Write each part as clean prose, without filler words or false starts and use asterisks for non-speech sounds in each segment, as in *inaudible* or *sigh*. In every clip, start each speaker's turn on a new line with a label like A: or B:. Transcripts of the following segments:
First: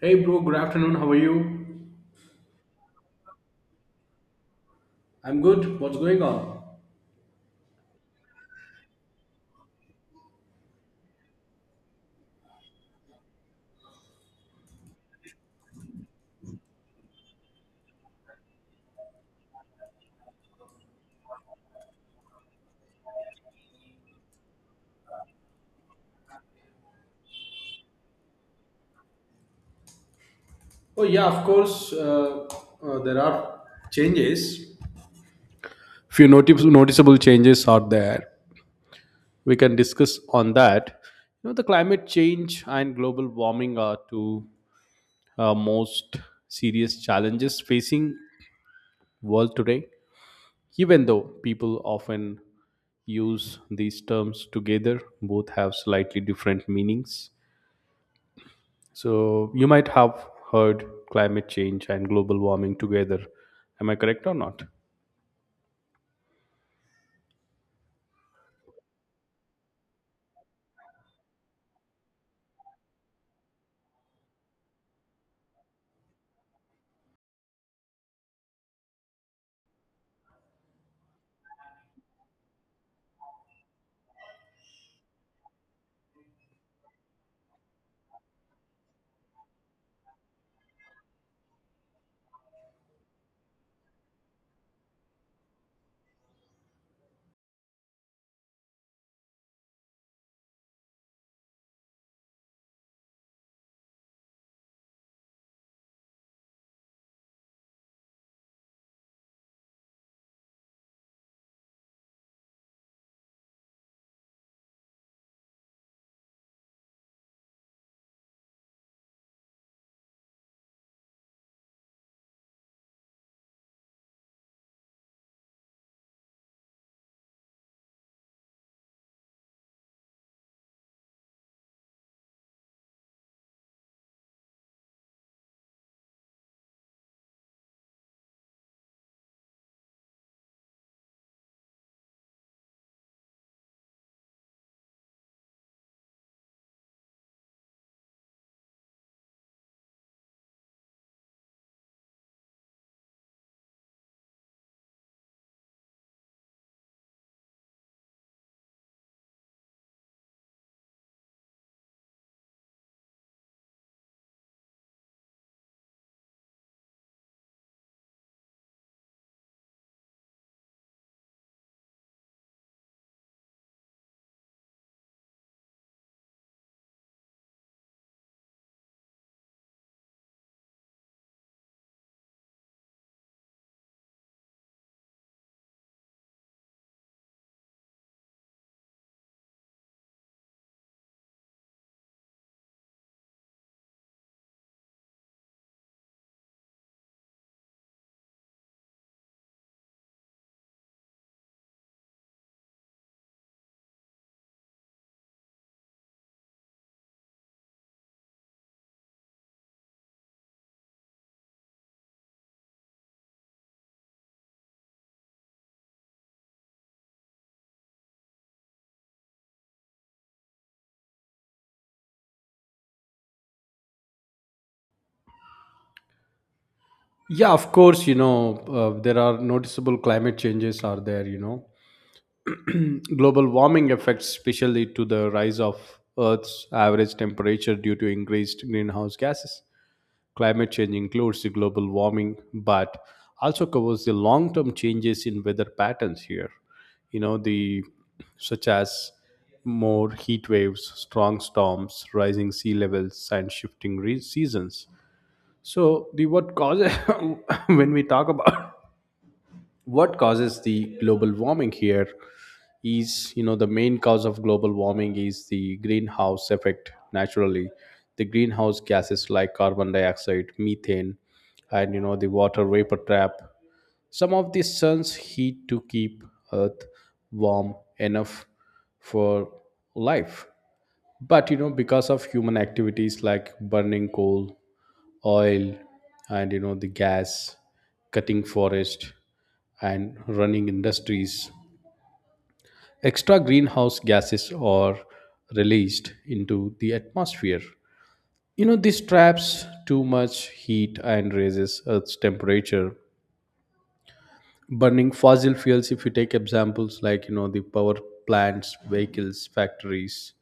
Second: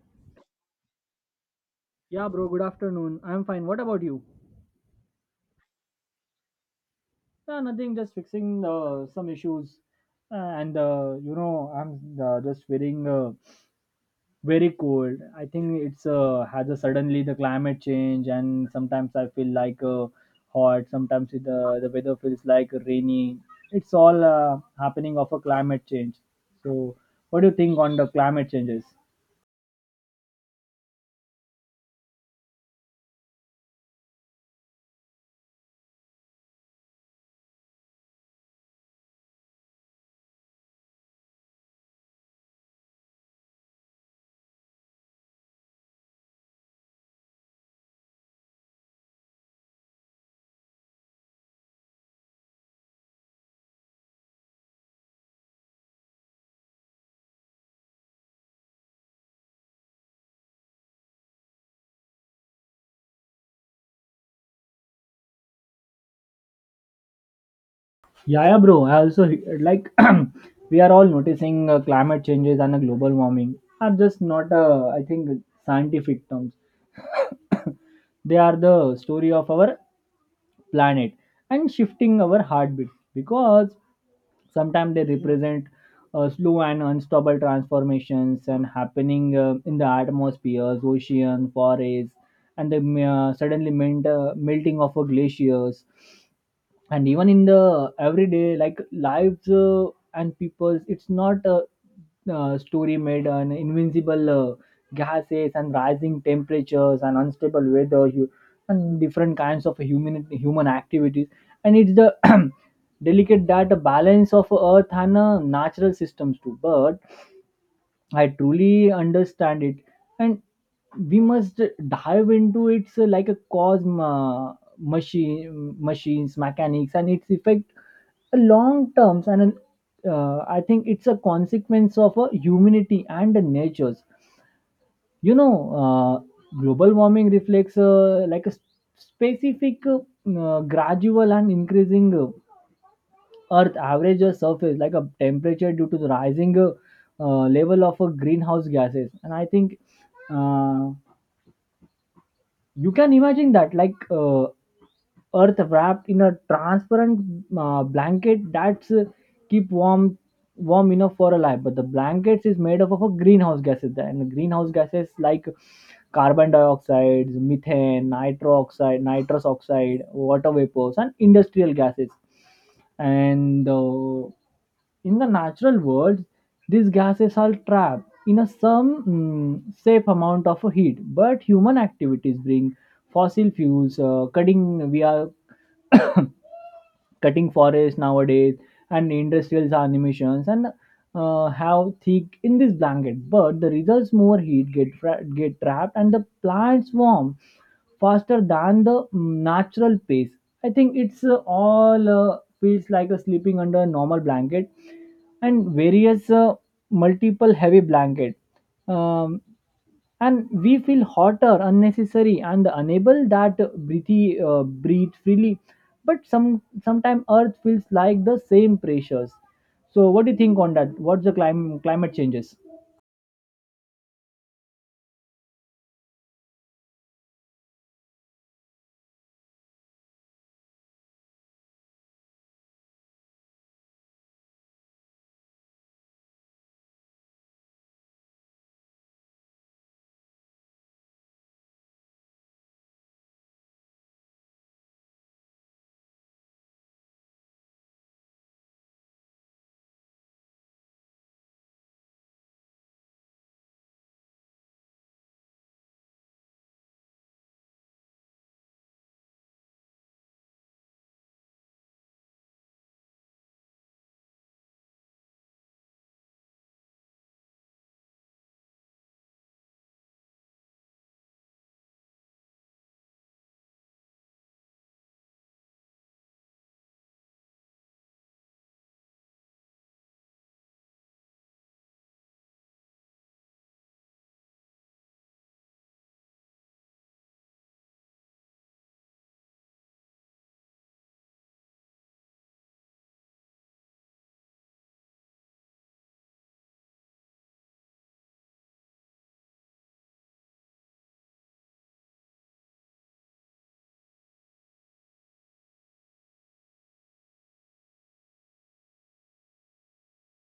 A: Hey bro, good afternoon. How are you?
B: Yeah, bro, good afternoon. I'm fine. What about you?
A: I'm good. What's going on?
B: Yeah, nothing, just fixing some issues. And, I'm just feeling very cold. I think it's has a suddenly the climate change, and sometimes I feel like hot, sometimes the weather feels like rainy. It's all happening of a climate change. So, what do you think on the climate changes?
A: Oh yeah, of course. There are changes. Noticeable changes are there. We can discuss on that. You know, the climate change and global warming are two most serious challenges facing world today. Even though people often use these terms together, both have slightly different meanings. So you might have heard climate change and global warming together. Am I correct or not?
B: Yeah, yeah, bro. I also like *clears throat* we are all noticing climate changes and global warming are just not, I think, scientific terms. *coughs* They are the story of our planet and shifting our heartbeat because sometimes they represent slow and unstoppable transformations and happening in the atmospheres, ocean, forests, and the suddenly melting of glaciers and even in the everyday like lives and people's it's not a story made on invincible gases and rising temperatures and unstable weather and different kinds of human activities and it's the *clears throat* delicate that balance of earth and natural systems too, but I truly understand it, and we must dive into it so like a machines, mechanics, and its effect a long terms. And I think it's a consequence of humanity and the natures. You know, global warming reflects like a specific, gradual and increasing. Earth average a surface like a temperature due to the rising level of greenhouse gases. And I think uh, you can imagine that, like earth wrapped in a transparent blanket that's keep warm enough for a life, but the blankets is made up of a greenhouse gases and the greenhouse gases like carbon dioxide, methane, nitro oxide, nitrous oxide, water vapors, and industrial gases, and in the natural world these gases are trapped in a some safe amount of heat, but human activities bring fossil fuels, we are cutting forests nowadays and industrial animations and have thick in this blanket, but the results more heat get trapped and the plants warm faster than the natural pace. I think it's all feels like a sleeping under a normal blanket and various multiple heavy blanket, um, and we feel hotter unnecessary and unable that breathe freely, but some sometime earth feels like the same pressures. So what do you think on that? What's the climate changes?
A: Yeah, of course. There are noticeable climate changes are there. You know, *clears throat* global warming affects especially to the rise of Earth's average temperature due to increased greenhouse gases. Climate change includes the global warming, but also covers the long-term changes in weather patterns here. You know, the such as more heat waves, strong storms, rising sea levels, and seasons. So, the what causes *laughs* when we talk about what causes the global warming here is, you know, the main cause of global warming is the greenhouse effect. Naturally, the greenhouse gases like carbon dioxide, methane, and, you know, the water vapor trap some of the sun's heat to keep earth warm enough for life. But you know, because of human activities like burning coal, oil, and you know the gas, cutting forest, and running industries, extra greenhouse gases are released into the atmosphere. You know, this traps too much heat and raises earth's temperature. Burning fossil fuels, if you take examples like, you know, the power plants, vehicles, factories,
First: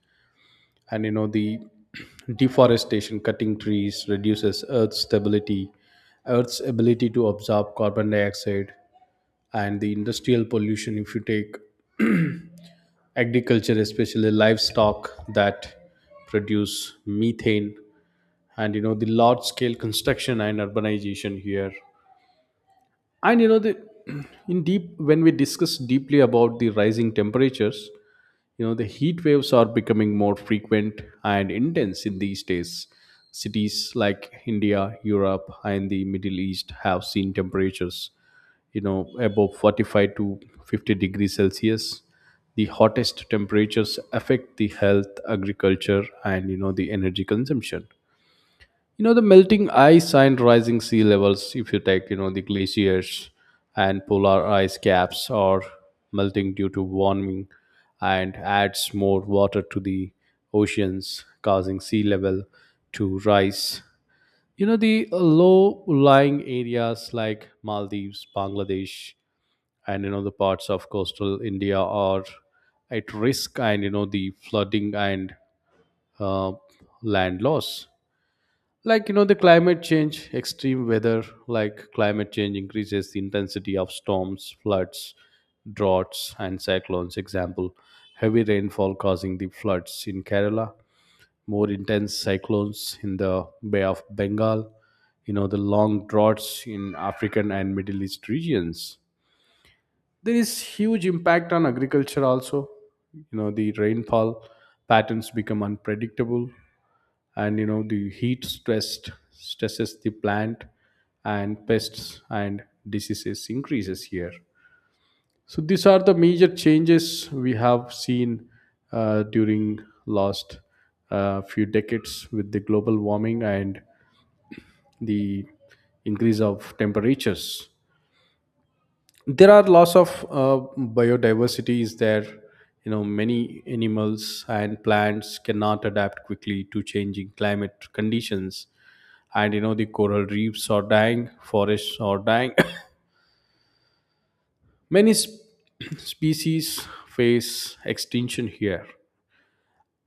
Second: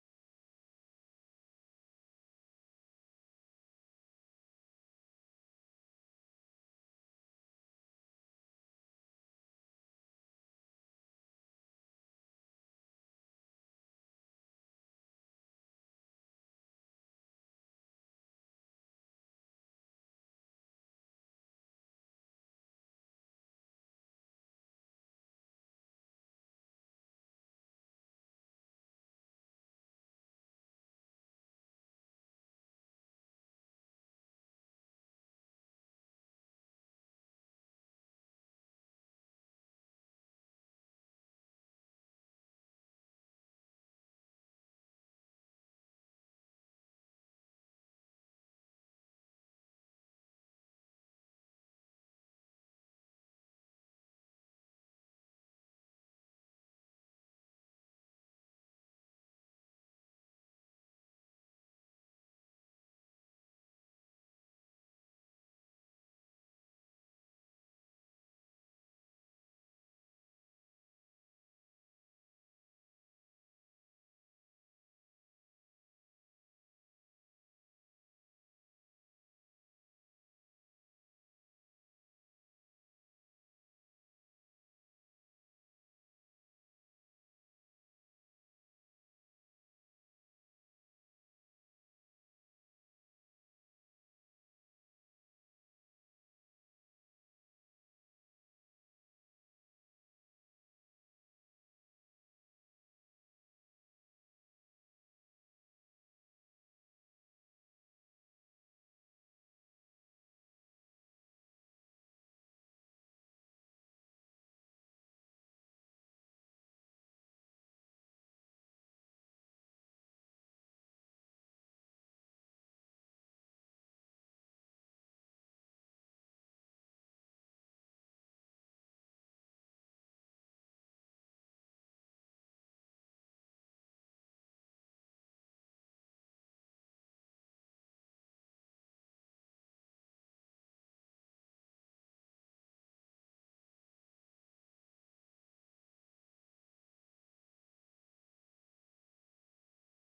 A: and you know the *clears throat* deforestation, cutting trees reduces earth's ability to absorb carbon dioxide, and the industrial pollution, if you take agriculture, especially livestock that produce methane, and you know the large scale construction and urbanization here. And you know the *clears throat* in deep, when we discuss deeply about the rising temperatures, you know the heat waves are becoming more frequent and intense in these days. Cities like India, Europe, and the Middle East have seen temperatures, you know, above 45 to 50 degrees celsius. The hottest temperatures affect the health, agriculture, and you know the energy consumption. You know, the melting ice and rising sea levels, if you take, you know, the glaciers and polar ice caps are melting due to warming, and adds more water to the oceans, causing sea level to rise. You know, the low lying areas like Maldives, Bangladesh, and, you know, the parts of coastal India are at risk, and, you know, the flooding and uh, land loss, like, you know, the climate change extreme weather, like climate change increases the intensity of storms, floods, droughts, and cyclones. Example: heavy rainfall causing the floods in Kerala, more intense cyclones in the Bay of Bengal, you know the long droughts in African and Middle East regions. There is huge impact on agriculture also. You know, the rainfall patterns become unpredictable, and you know the heat stress stresses the plant, and pests and diseases increases here. So these are the major changes we have seen during last few decades with the global warming and the increase of temperatures. There are lots of biodiversity is there. You know, many animals and plants cannot adapt quickly to changing climate conditions, and you know the coral reefs are dying, forests are dying. *coughs* many sp- *coughs* species face extinction here.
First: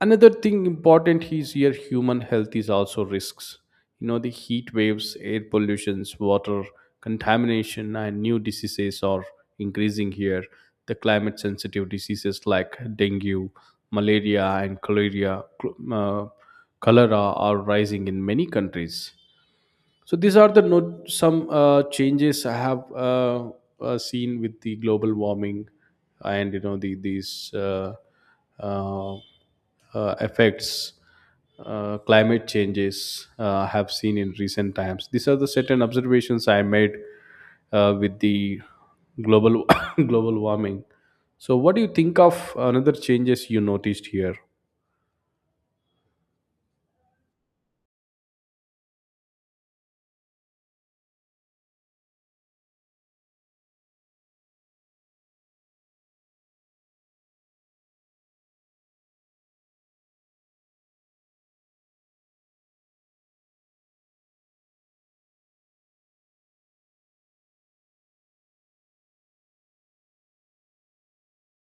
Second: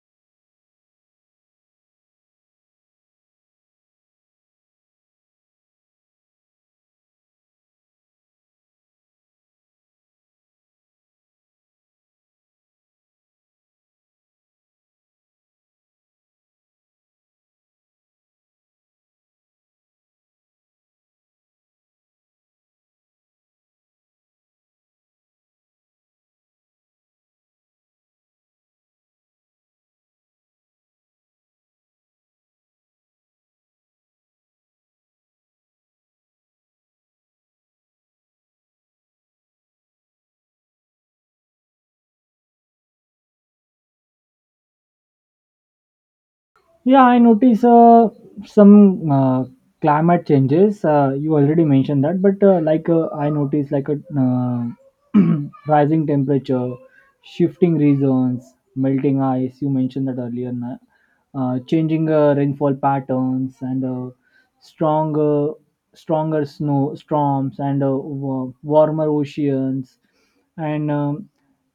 A: Another thing important is here, human health is also risks. You know the heat waves, air pollutions, water contamination, and new diseases are increasing here. The climate sensitive diseases like dengue, malaria, and cholera are rising in many countries. So these are the some changes I have seen with the global warming. And you know the these uh, effects, climate changes I have seen in recent times. These are the certain observations I made with the global *coughs* global warming. So what do you think of another changes you noticed here?
B: Yeah, I notice some climate changes. You already mentioned that, but like I notice like a *clears throat* rising temperature, shifting regions, melting ice. You mentioned that earlier. Changing rainfall patterns and stronger, stronger snow storms and warmer oceans, and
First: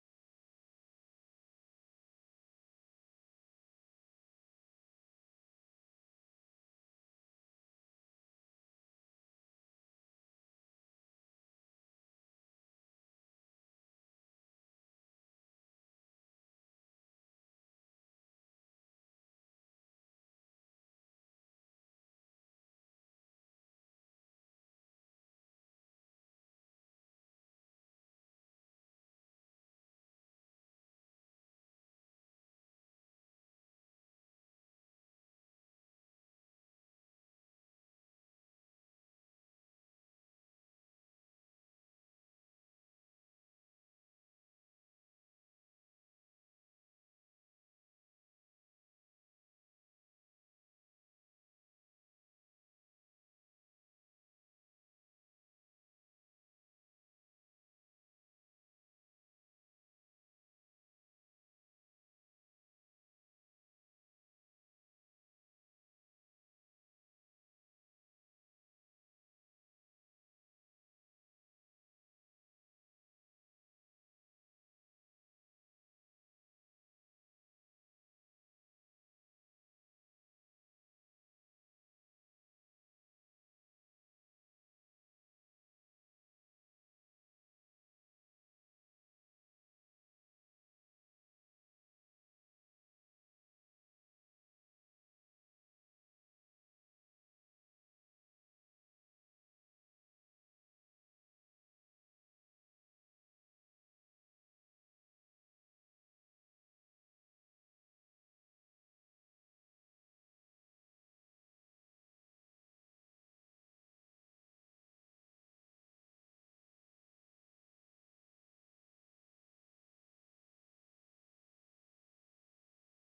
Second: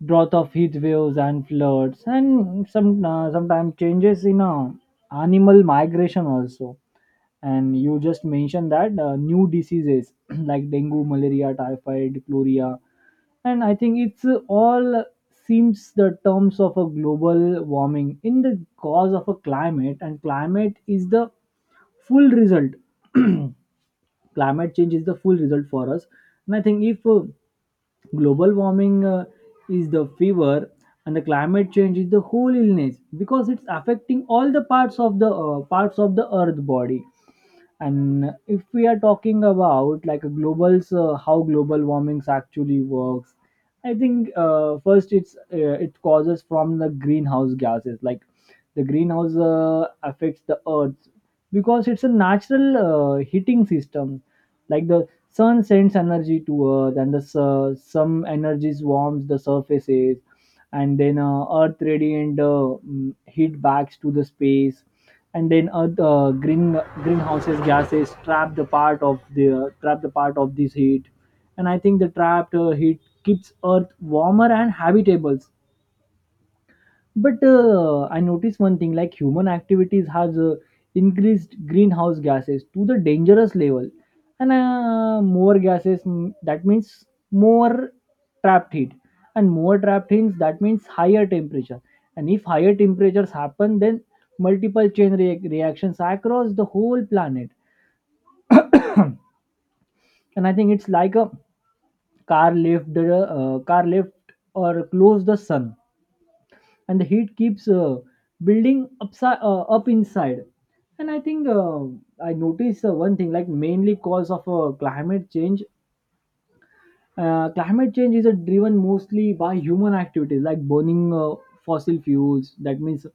B: drought of heat waves and floods, and sometimes changes in. Animal migration also, and you just mentioned that new diseases *clears throat* like dengue, malaria, typhoid, chloria. And I think it's all seems the terms of a global warming in the cause of a climate, and climate is the full result. *clears throat* Climate change is the full result for us, and I think if global warming is the fever and the climate change is the whole illness because it's affecting all the parts of the earth body. And if we are talking about like a global how global warmings actually works, I think first it causes from the greenhouse gases like the greenhouse affects the earth because it's a natural heating system, like the sun sends energy to earth and the some energies warms the surfaces, and then earth radiant heat backs to the space, and then earth greenhouses gases trap the part of this heat, and I think the trapped heat keeps earth warmer and habitable. But I noticed one thing like human activities has increased greenhouse gases to the dangerous level, and more gases that means more trapped heat, and more trapped heat that means higher temperature, and if higher temperatures happen, then multiple chain reactions across the whole planet. And I think it's like a car left or close the sun, and the heat keeps building upside up inside. And I think i noticed one thing like mainly cause of climate change is driven mostly by human activities like burning fossil fuels, that means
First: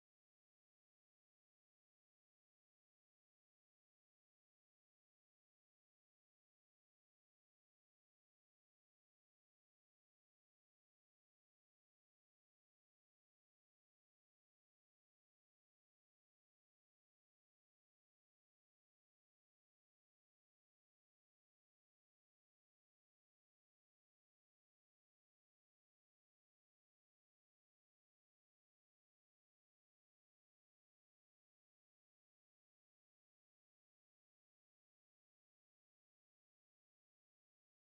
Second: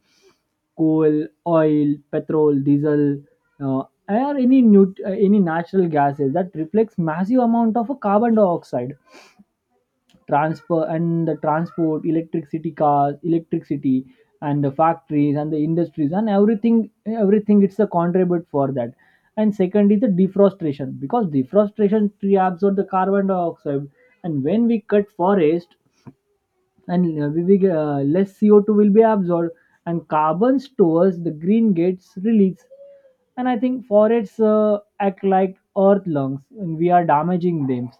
B: coal, oil, petrol, diesel, uh, or any natural gases that reflects massive amount of carbon dioxide transfer, and the transport electricity cars electricity and the factories and the industries and everything it's a contribute for that. And second is the defrustration because defrustration tree absorb the carbon dioxide, and when we cut forest and less CO2 will be absorbed and carbon stores the green gates release. And I think forests act like earth lungs and we are damaging them.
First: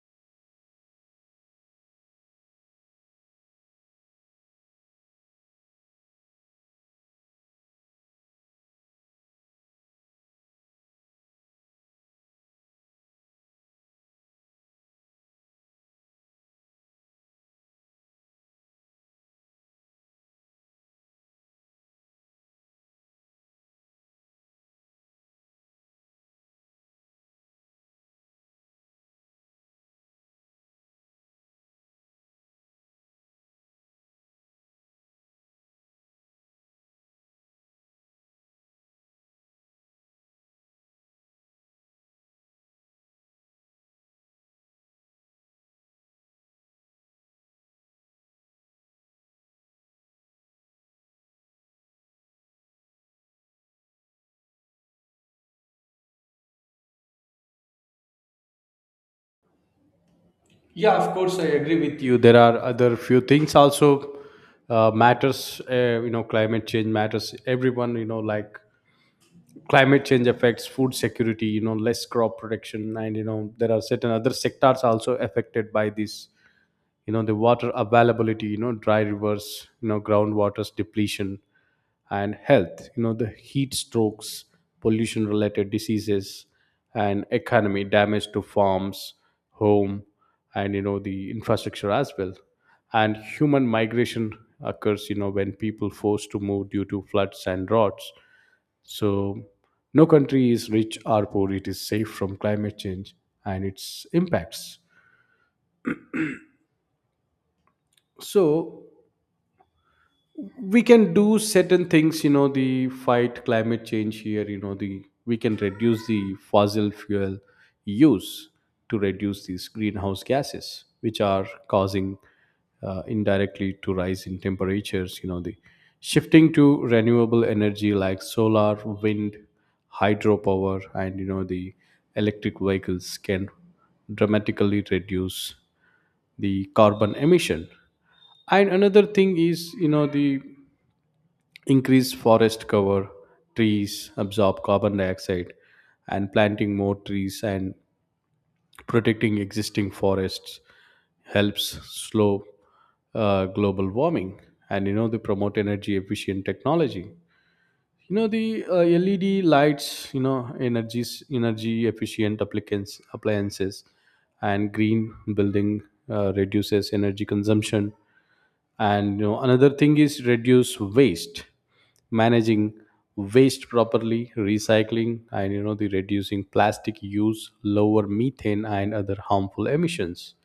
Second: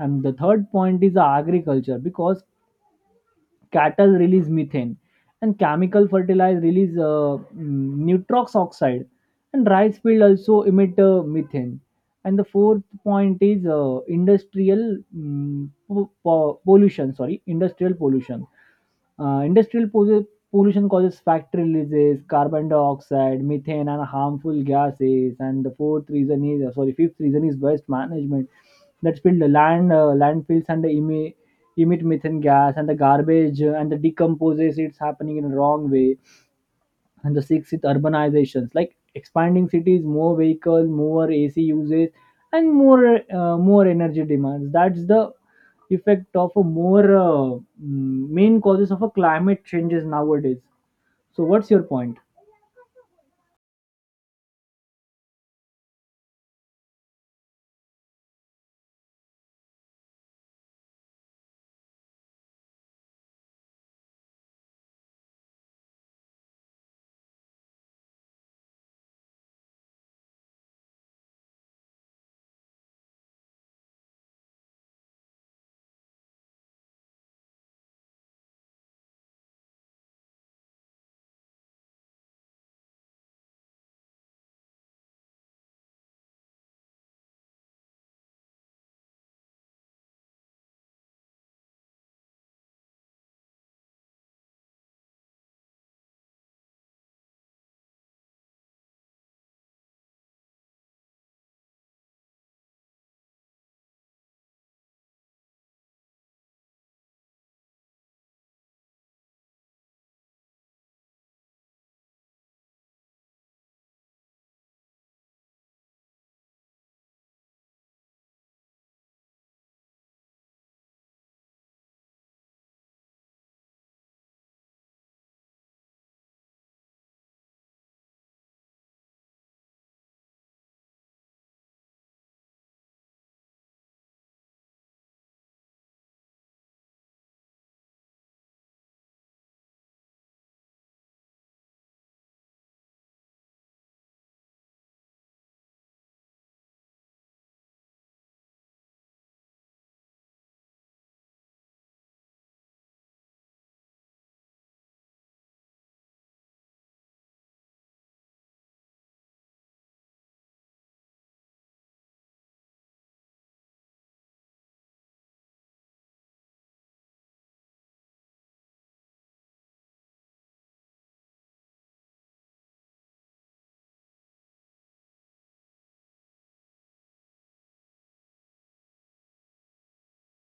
B: And the third point is agriculture because cattle release methane and chemical fertilizer release nitrox oxide, and rice field also emit methane. And the fourth point is industrial mm, po- po- pollution sorry industrial pollution. Industrial pollution causes factory releases carbon dioxide, methane, and harmful gases. And the fourth reason is sorry fifth reason is waste management. That's built the landfills and the emit methane gas, and the garbage and the decomposes it's happening in a wrong way. And the sixth is urbanizations like expanding cities, more vehicles, more ac usage, and more energy demands. That's the effect of a main causes of a climate changes nowadays. So what's your point?
A: Yeah, of course, I agree with you. There are other few things also matters. You know, climate change matters everyone, you know, like climate change affects food security. You know, less crop production, and you know there are certain other sectors also affected by this. You know the water availability, you know dry rivers, you know groundwater's depletion, and health, you know the heat strokes, pollution related diseases, and economy damage to farms, home, and you know the infrastructure as well. And human migration occurs, you know, when people forced to move due to floods and droughts. So no country is rich or poor, it is safe from climate change and its impacts. So we can do certain things, you know the fight climate change here. You know the we can reduce the fossil fuel use to reduce these greenhouse gases, which are causing indirectly to rise in temperatures. You know the shifting to renewable energy like solar, wind, hydropower, and you know the electric vehicles can dramatically reduce the carbon emission. And another thing is, you know, the increased forest cover, trees absorb carbon dioxide, and planting more trees and protecting existing forests helps slow global warming. And you know they promote energy efficient technology, you know the LED lights, you know energy efficient applicants appliances, and green building reduces energy consumption. And you know another thing is reduce waste, managing waste properly, recycling, and you know the reducing plastic use lower methane and other harmful emissions.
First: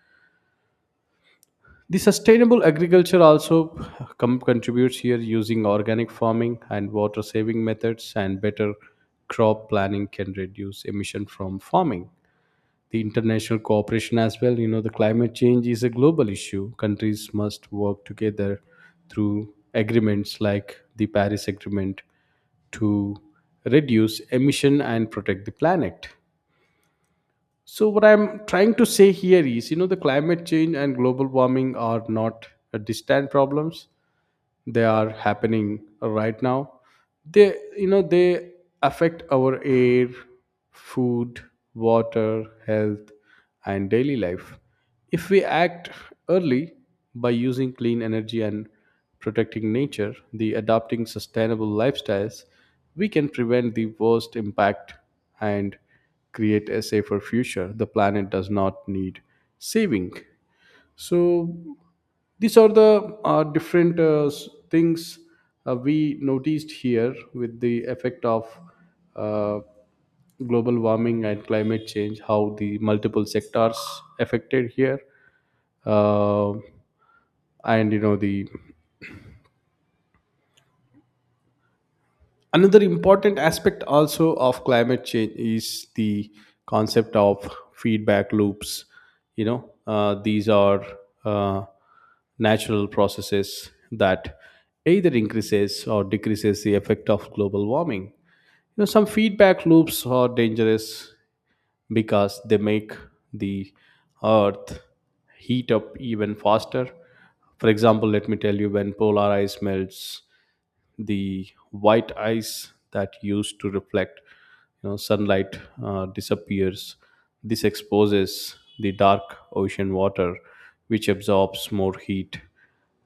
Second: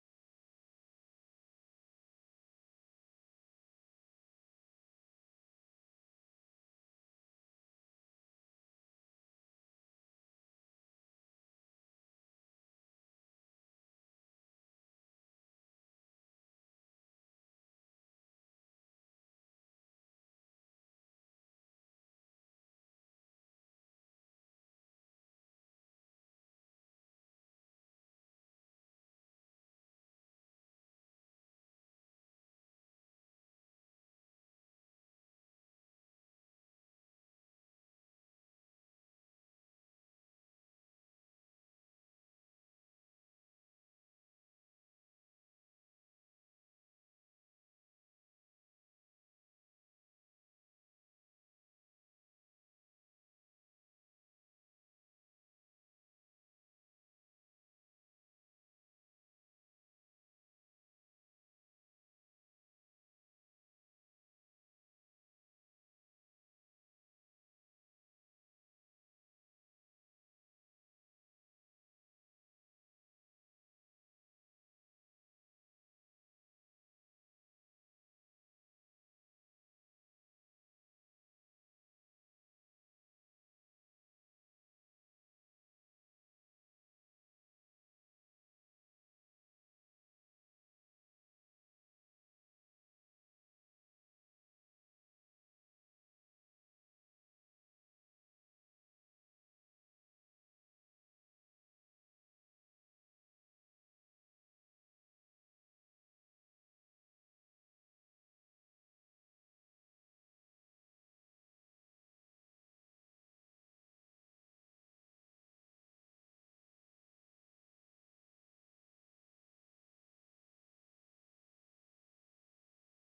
A: The sustainable agriculture also contributes here, using organic farming and water saving methods and better crop planning can reduce emission from farming. The international cooperation as well. You know, the climate change is a global issue. Countries must work together through agreements like the Paris Agreement to reduce emission and protect the planet. So what I'm trying to say here is, you know, the climate change and global warming are not distant problems. They are happening right now. They, you know, they affect our air, food, water, health, and daily life. If we act early by using clean energy and protecting nature, the adopting sustainable lifestyles, we can prevent the worst impact and create a safer future. The planet does not need saving. So these are the different things we noticed here with the effect of uh, global warming and climate change, how the multiple sectors affected here. Uh, and you know the another important aspect also of climate change is the concept of feedback loops. You know, these are uh, natural processes that either increases or decreases the effect of global warming. You know, some feedback loops are dangerous because they make the earth heat up even faster. For example, let me tell you, when polar ice melts, the white ice that used to reflect, you know, sunlight disappears. This exposes the dark ocean water, which absorbs more heat.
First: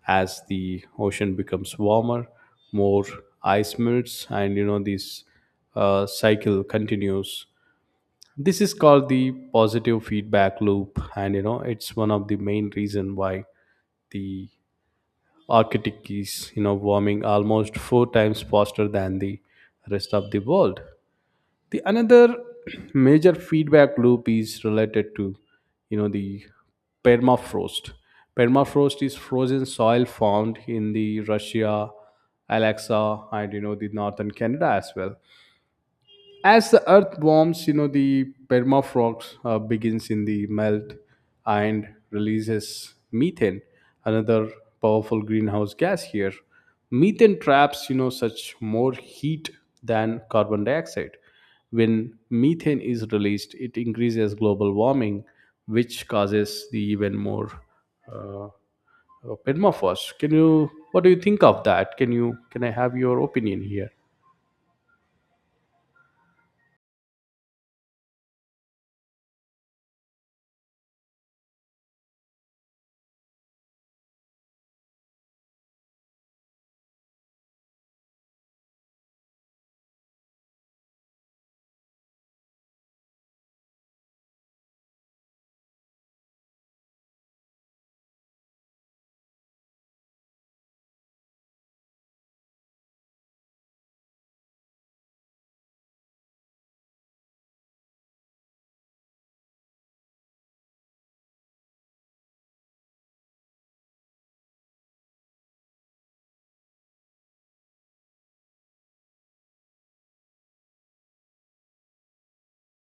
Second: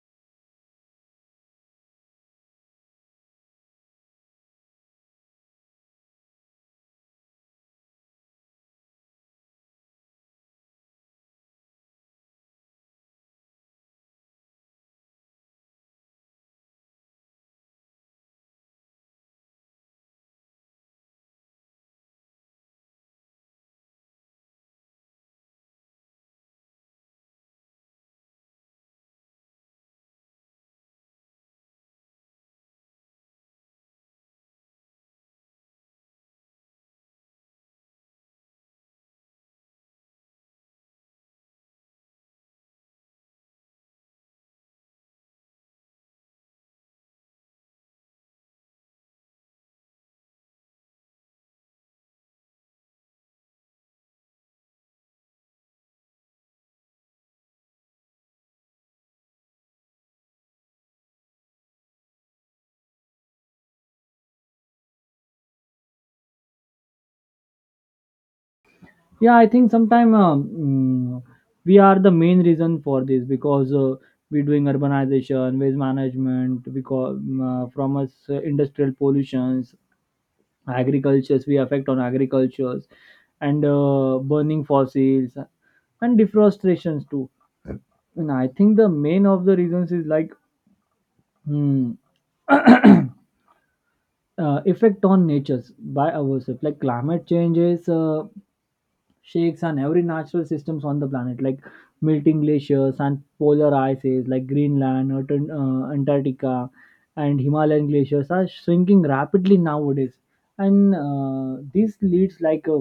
A: As the ocean becomes warmer, more ice melts, and you know this cycle continues. This is called the positive feedback loop, and you know it's one of the main reason why the Arctic is, you know, warming almost four times faster than the rest of the world. The another *clears throat* major feedback loop is related to, you know, the permafrost. Permafrost is frozen soil found in the Russia, Alaska, and you know the northern Canada as well. As the earth warms, you know the permafrost begins in the melt and releases methane, another powerful greenhouse gas here. Methane traps, you know, such more heat than carbon dioxide. When methane is released, it increases global warming, which causes the even more uh, uh, permafrost. Can you, what do you think of that? Can you, can I have your opinion here?
B: Yeah, I think sometime mm, we are the main reason for this because we're doing urbanization, waste management, because from us industrial pollutions, agricultures, we affect on agricultures, and burning fossils and deforestations too. And I think the main of the reasons is like hmm, effect on natures by ourselves, like climate changes shakes on every natural systems on the planet, like melting glaciers and polar ices like greenland, antarctica, and himalayan glaciers are shrinking rapidly nowadays, and this leads like a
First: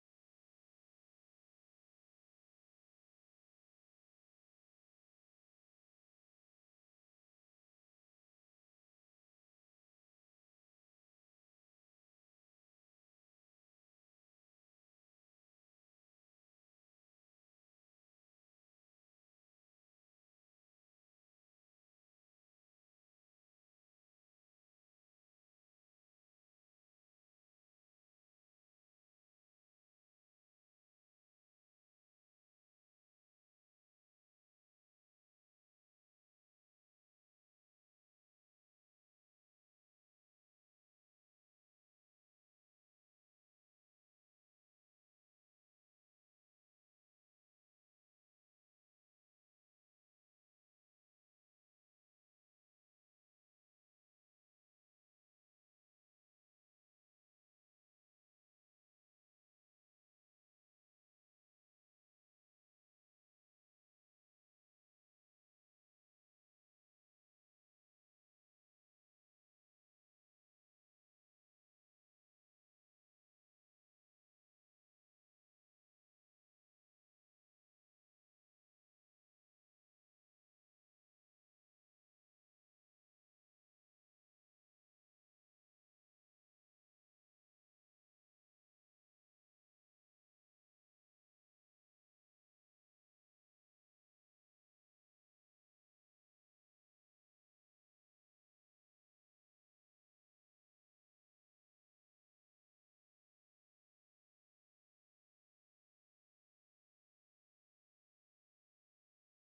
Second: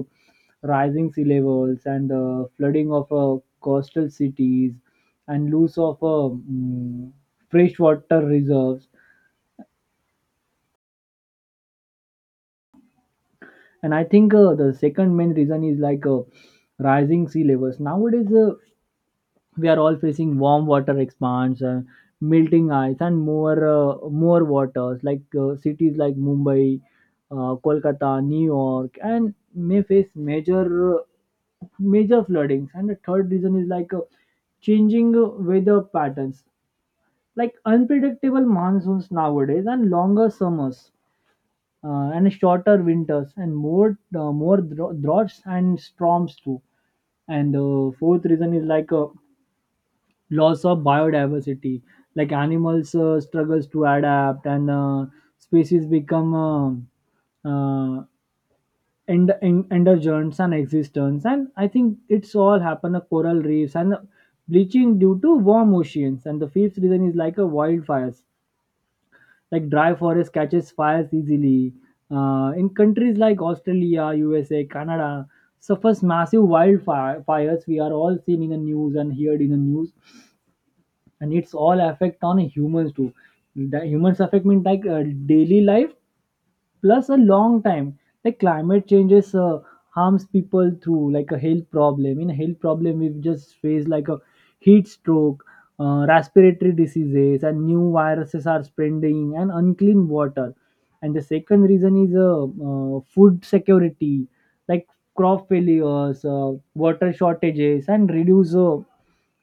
B: rising sea levels and flooding of coastal cities and loss of freshwater reserves. And I think the second main reason is like rising sea levels nowadays. We are all facing warm water expansion, melting ice, and more waters, like cities like mumbai, kolkata, new york, and may face uh, major floodings. And the third reason is like changing weather patterns like unpredictable monsoons nowadays and longer summers and shorter winters and more droughts and storms too. And the fourth reason is like loss of biodiversity, like animals struggles to adapt, and species become uh, endangered and existence. And I think it's all happen coral reefs and bleaching due to warm oceans. And the fifth reason is like a wildfires, like dry forest catches fires easily. In countries like Australia, USA, Canada, suffers massive wildfires. We are all seen in the news and heard in the news, and it's all affect on humans too. The humans affect mean like daily life plus a long time, like climate changes harms people through like a health problem. In a health problem we've just faced like a heat stroke, respiratory diseases, and new viruses are spreading, and unclean water. And the second reason is food security, like crop failures, water shortages, and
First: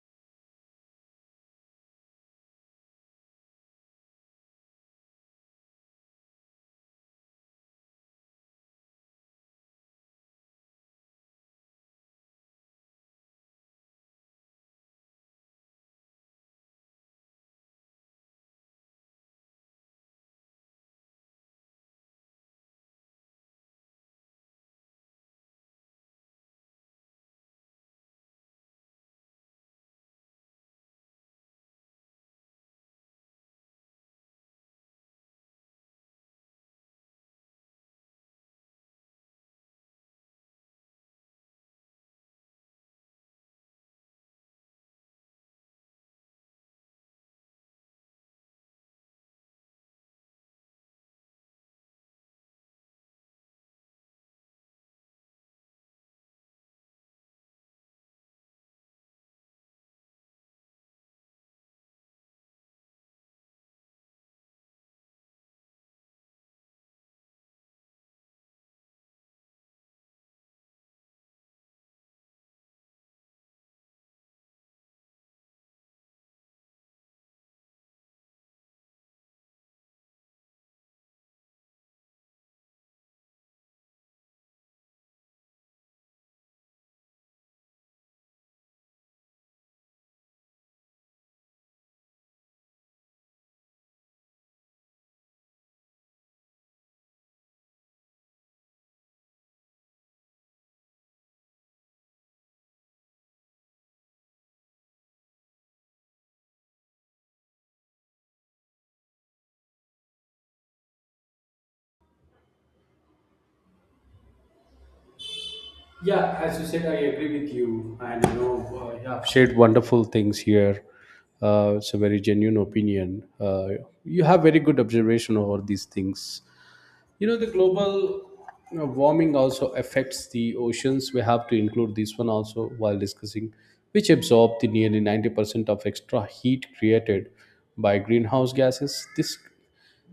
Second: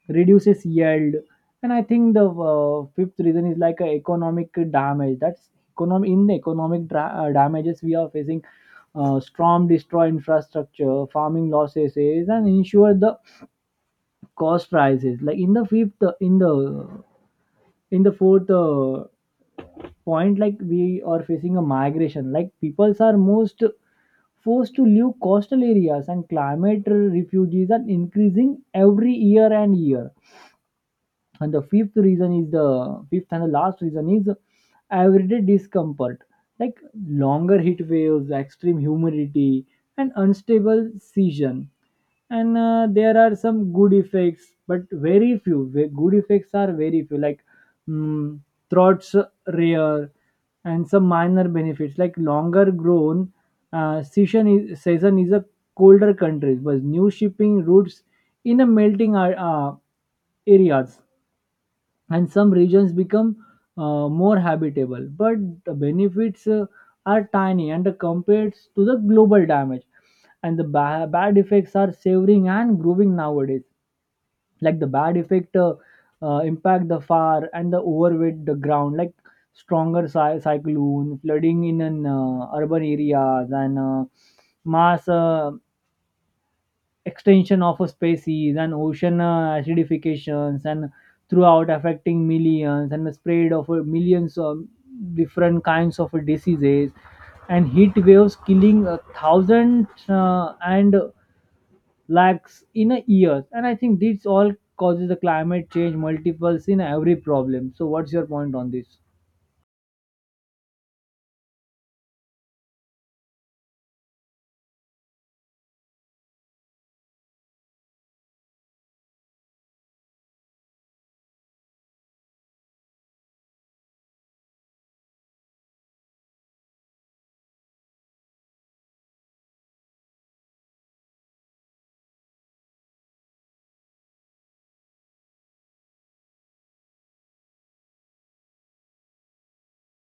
B: reduces yield. And I think the fifth reason is like a economic damage. In the damages, we are facing storm destroy infrastructure, farming losses, is and ensure the cost prices. Like in the fifth, in the fourth point, like we are facing a migration. Like peoples are most forced to leave coastal areas, and climate refugees are increasing every year and year. And the fifth reason is the fifth and the last reason is everyday discomfort, like longer heat waves, extreme humidity, and unstable season. And there are some good effects, but very few. Good effects are very few, like mm, throats rare, and some minor benefits, like longer grown season is a colder countries, but new shipping routes in a melting areas, and some regions become more habitable. But the benefits are tiny and compared to the global damage, and the bad effects are severing and growing nowadays. Like the bad effect impact the far and the overweight the ground, like stronger cyclone, flooding in an urban areas, and mass extension of a species, and ocean acidifications, and throughout affecting millions, and the spread of millions of different kinds of diseases, and heat waves killing a thousand and lakhs in a year. And I think this all causes the climate change multiples in every problem. So what's your point on this?
A: Yeah, as you said, I agree with you, and you know, you have shared wonderful things here. It's a very genuine opinion. You have very good observation over these things. You know, the global, you know, warming also affects the oceans. We have to include this one also while discussing, which absorb the nearly 90% of extra heat created by greenhouse gases. This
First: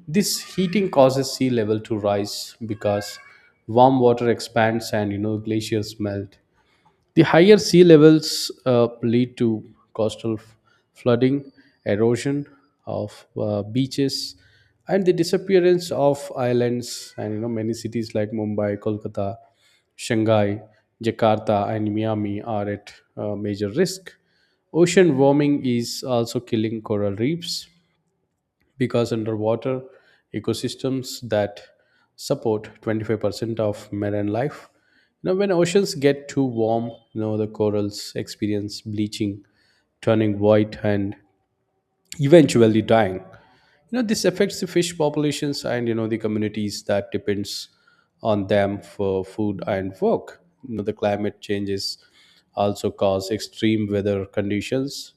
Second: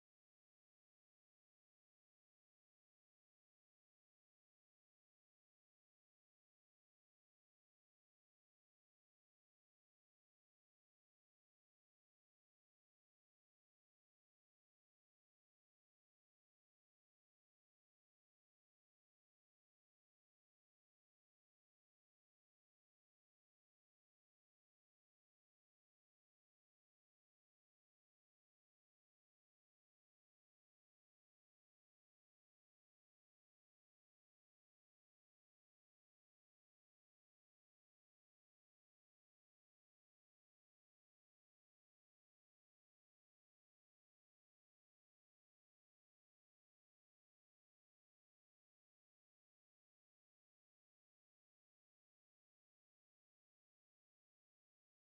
A: this heating causes sea level to rise because warm water expands and you know glaciers melt. The higher sea levels lead to coastal f- flooding, erosion of beaches, and the disappearance of islands. And you know, many cities like Mumbai, Kolkata, Shanghai, Jakarta, and Miami are at major risk. Ocean warming is also killing coral reefs, because underwater ecosystems that support 25% of marine life. You know, when oceans get too warm, you know the corals experience bleaching, turning white and eventually dying. You know this affects the fish populations and you know the communities that depends on them for food and work. You know the climate changes also cause extreme weather conditions,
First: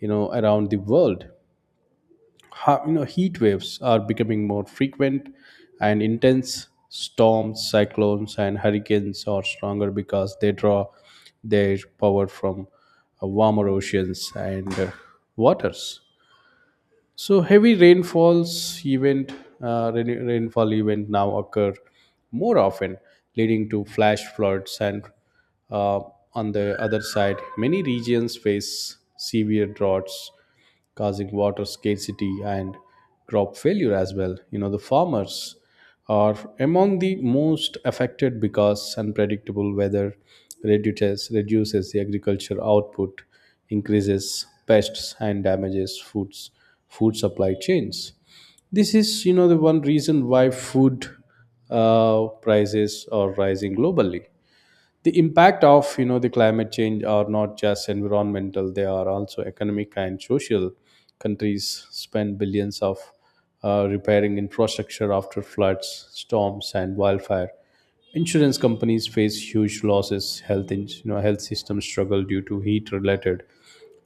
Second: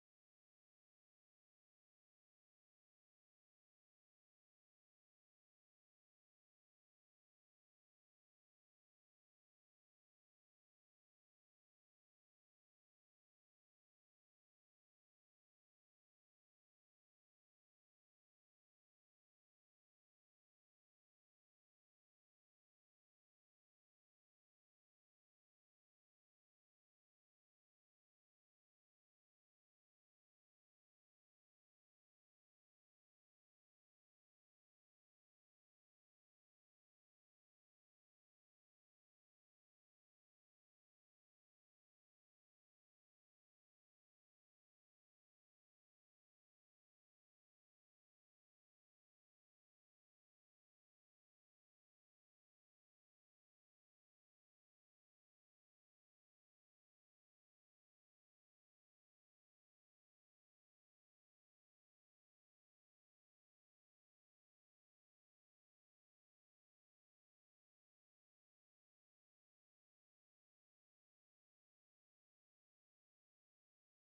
A: you know, around the world. You know, heat waves are becoming more frequent and intense. Storms, cyclones, and hurricanes are stronger because they draw their power from warmer oceans and waters. So heavy rainfalls event, rainfall event now occur more often, leading to flash floods. And uh, on the other side, many regions face severe droughts causing water scarcity and crop failure as well. You know, the farmers are among the most affected because unpredictable weather reduces the agriculture output, increases pests, and damages food supply chains. This is, you know, the one reason why food prices are rising globally. The impact of, you know, the climate change are not just environmental, they are also economic and social. Countries spend billions of repairing infrastructure after floods, storms, and wildfire. Insurance companies face huge losses. Health you know, health systems struggle due to heat related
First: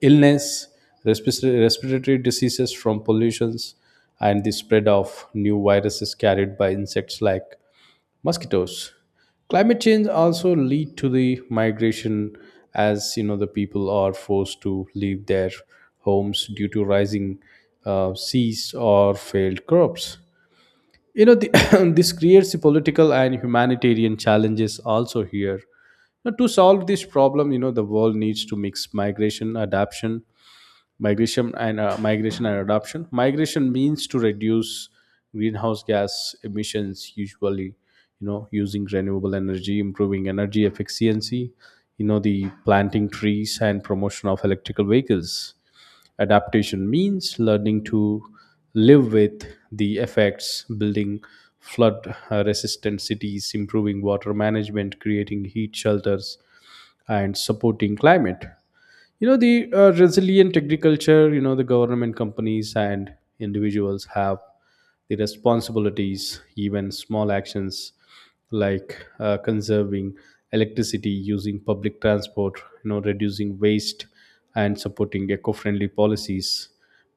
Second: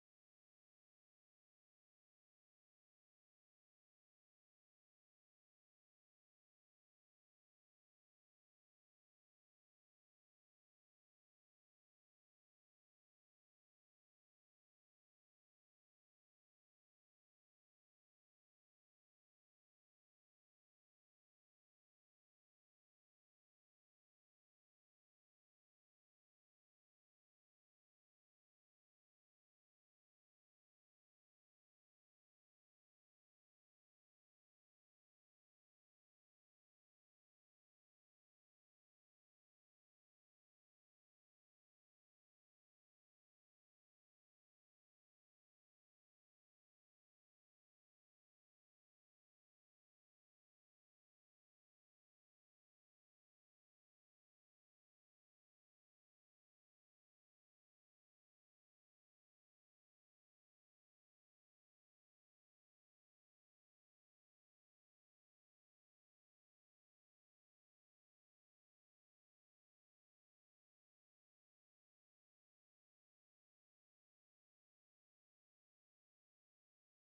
A: illness, respiratory diseases from pollutions, and the spread of new viruses carried by insects like mosquitoes. Climate change also lead to the migration, as you know the people are forced to leave their homes due to rising seas or failed crops. you know the, *coughs* *clears throat* this creates the political and humanitarian challenges also here. Now, to solve this problem, you know, the world needs to mix migration adaptation, migration and adoption. Migration means to reduce greenhouse gas emissions, usually, you know, using renewable energy, improving energy efficiency, you know, the planting trees and promotion of electrical vehicles. Adaptation means learning to live with the effects, building flood resistant cities, improving water management, creating heat shelters, and supporting climate, you know, the resilient agriculture. You know, the government, companies, and individuals have the responsibilities. Even small actions like conserving electricity, using public transport, you know, reducing waste, and supporting eco-friendly policies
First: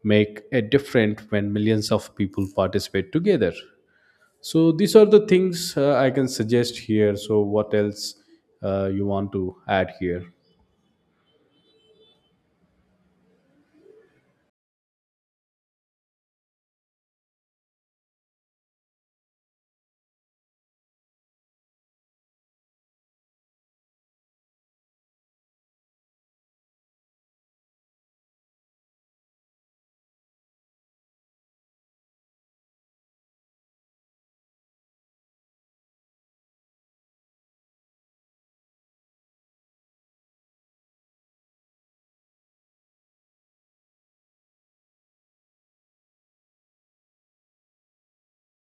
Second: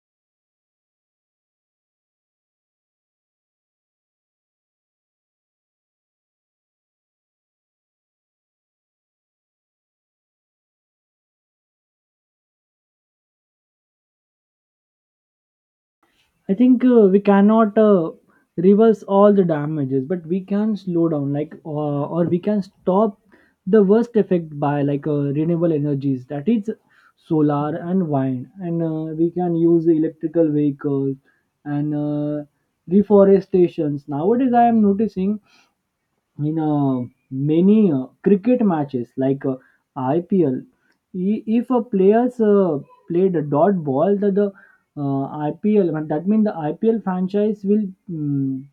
A: make a difference when millions of people participate together. So these are the things I can suggest here. So what else you want to add here?
B: I think we cannot reverse all the damages, but we can slow down, or we can stop the worst effect by like renewable energies, that is solar and wind, and we can use electrical vehicles and reforestations. Nowadays, I am noticing in many cricket matches like IPL, if a players played a dot ball, the IPL, and that means the IPL franchise will mm,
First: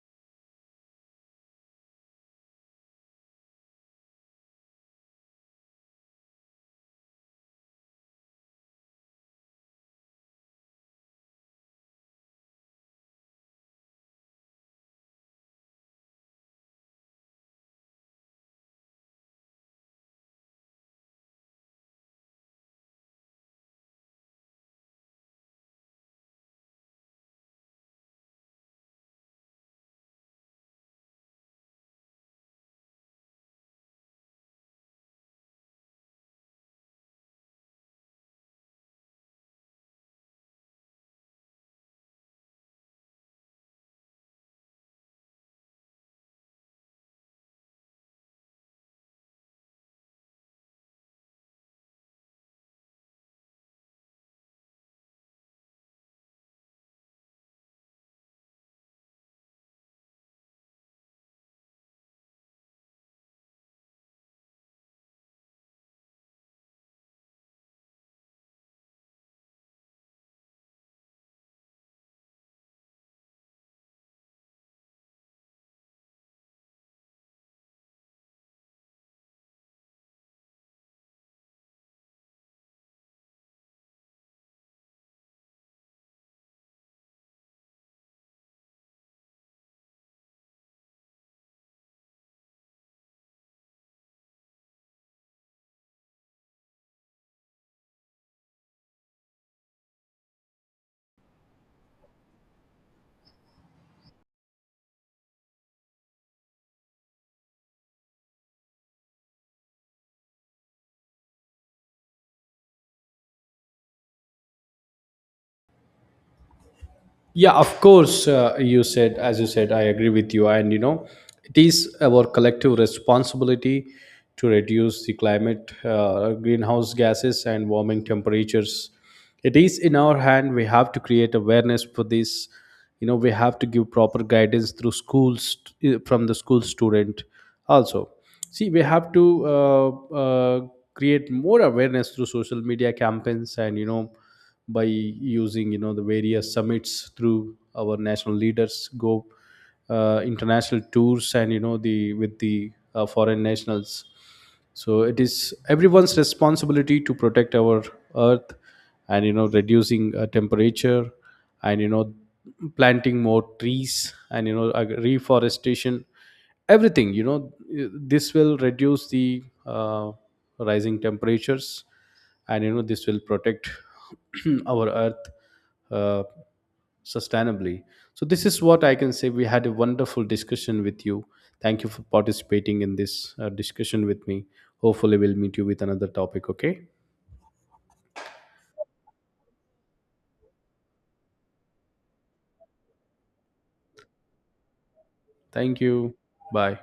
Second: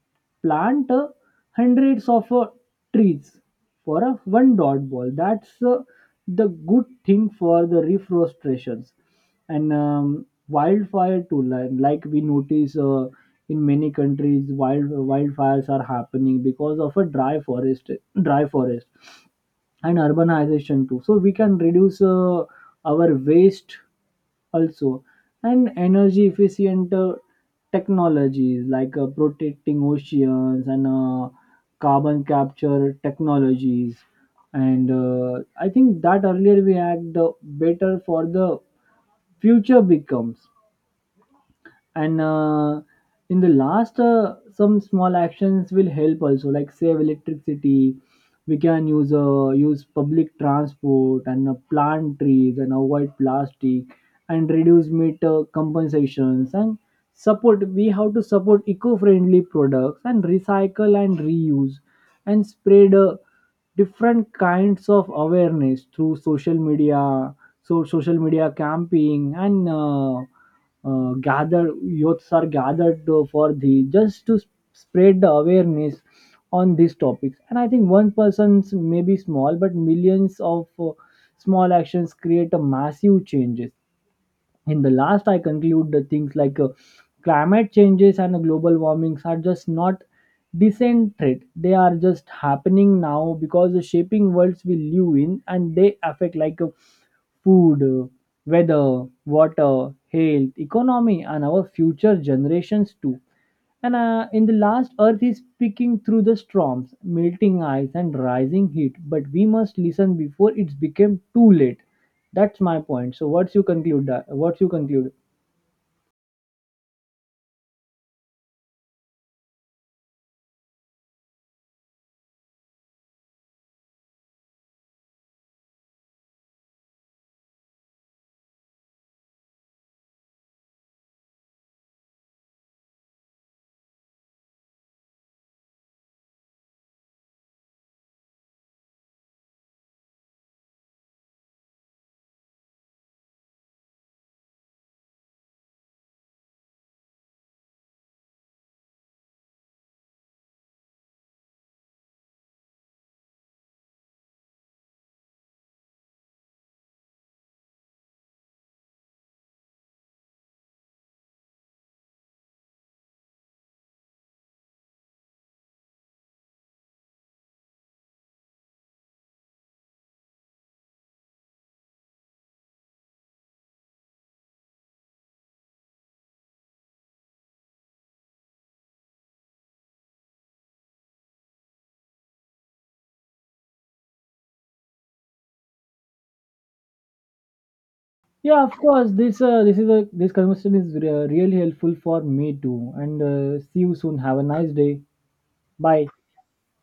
B: plant hundreds of trees for a one dot ball. That's the good thing for the reforestations and wildfire too. Like we notice. In many countries wildfires are happening because of a dry forest. Dry forest and urbanization too, so we can reduce our waste also, and energy efficient technologies like protecting oceans and carbon capture technologies. And I think that earlier we had the better for the future becomes. And in the last some small actions will help also, like save electricity, we can use public transport, and plant trees, and avoid plastic, and reduce meat compensations, and support, we have to support eco-friendly products, and recycle and reuse, and spread different kinds of awareness through social media. So social media camping and gather youths are gathered for the just to spread the awareness on these topics. And I think one person's may be small, but millions of small actions create a massive changes. In the last I conclude the things like climate changes and global warmings are just not decent threat, they are just happening now because the shaping worlds we live in, and they affect like food, weather, water, health, economy, and our future generations too. And in the last earth is speaking through the storms, melting ice, and rising heat, but we must listen before it became too late. That's my point. So what's you conclude that? What's you conclude?
A: Yeah, of course. As you said, I agree with you. And you know, it is our collective responsibility to reduce the climate, greenhouse gases, and warming temperatures. It is in our hand. We have to create awareness for this. You know, we have to give proper guidance through schools, from the school student also. See, we have to uh, create more awareness through social media campaigns and, you know, by using, you know, the various summits through our national leaders, go international tours and, you know, the with the foreign nationals. So it is everyone's responsibility to protect our earth, and, you know, reducing temperature, and, you know, planting more trees, and, you know, reforestation, everything, you know. This will reduce the rising temperatures, and, you know, this will protect *clears throat* our earth uh, sustainably. So this is what I can say. We had a wonderful discussion with you. Thank you for participating in this discussion with me. Hopefully we'll meet you with another topic, okay?
B: Yeah, of course. This this is a this conversation is really helpful for me too. And see you soon. Have a nice day.
A: Thank
B: Bye.
A: you. Bye.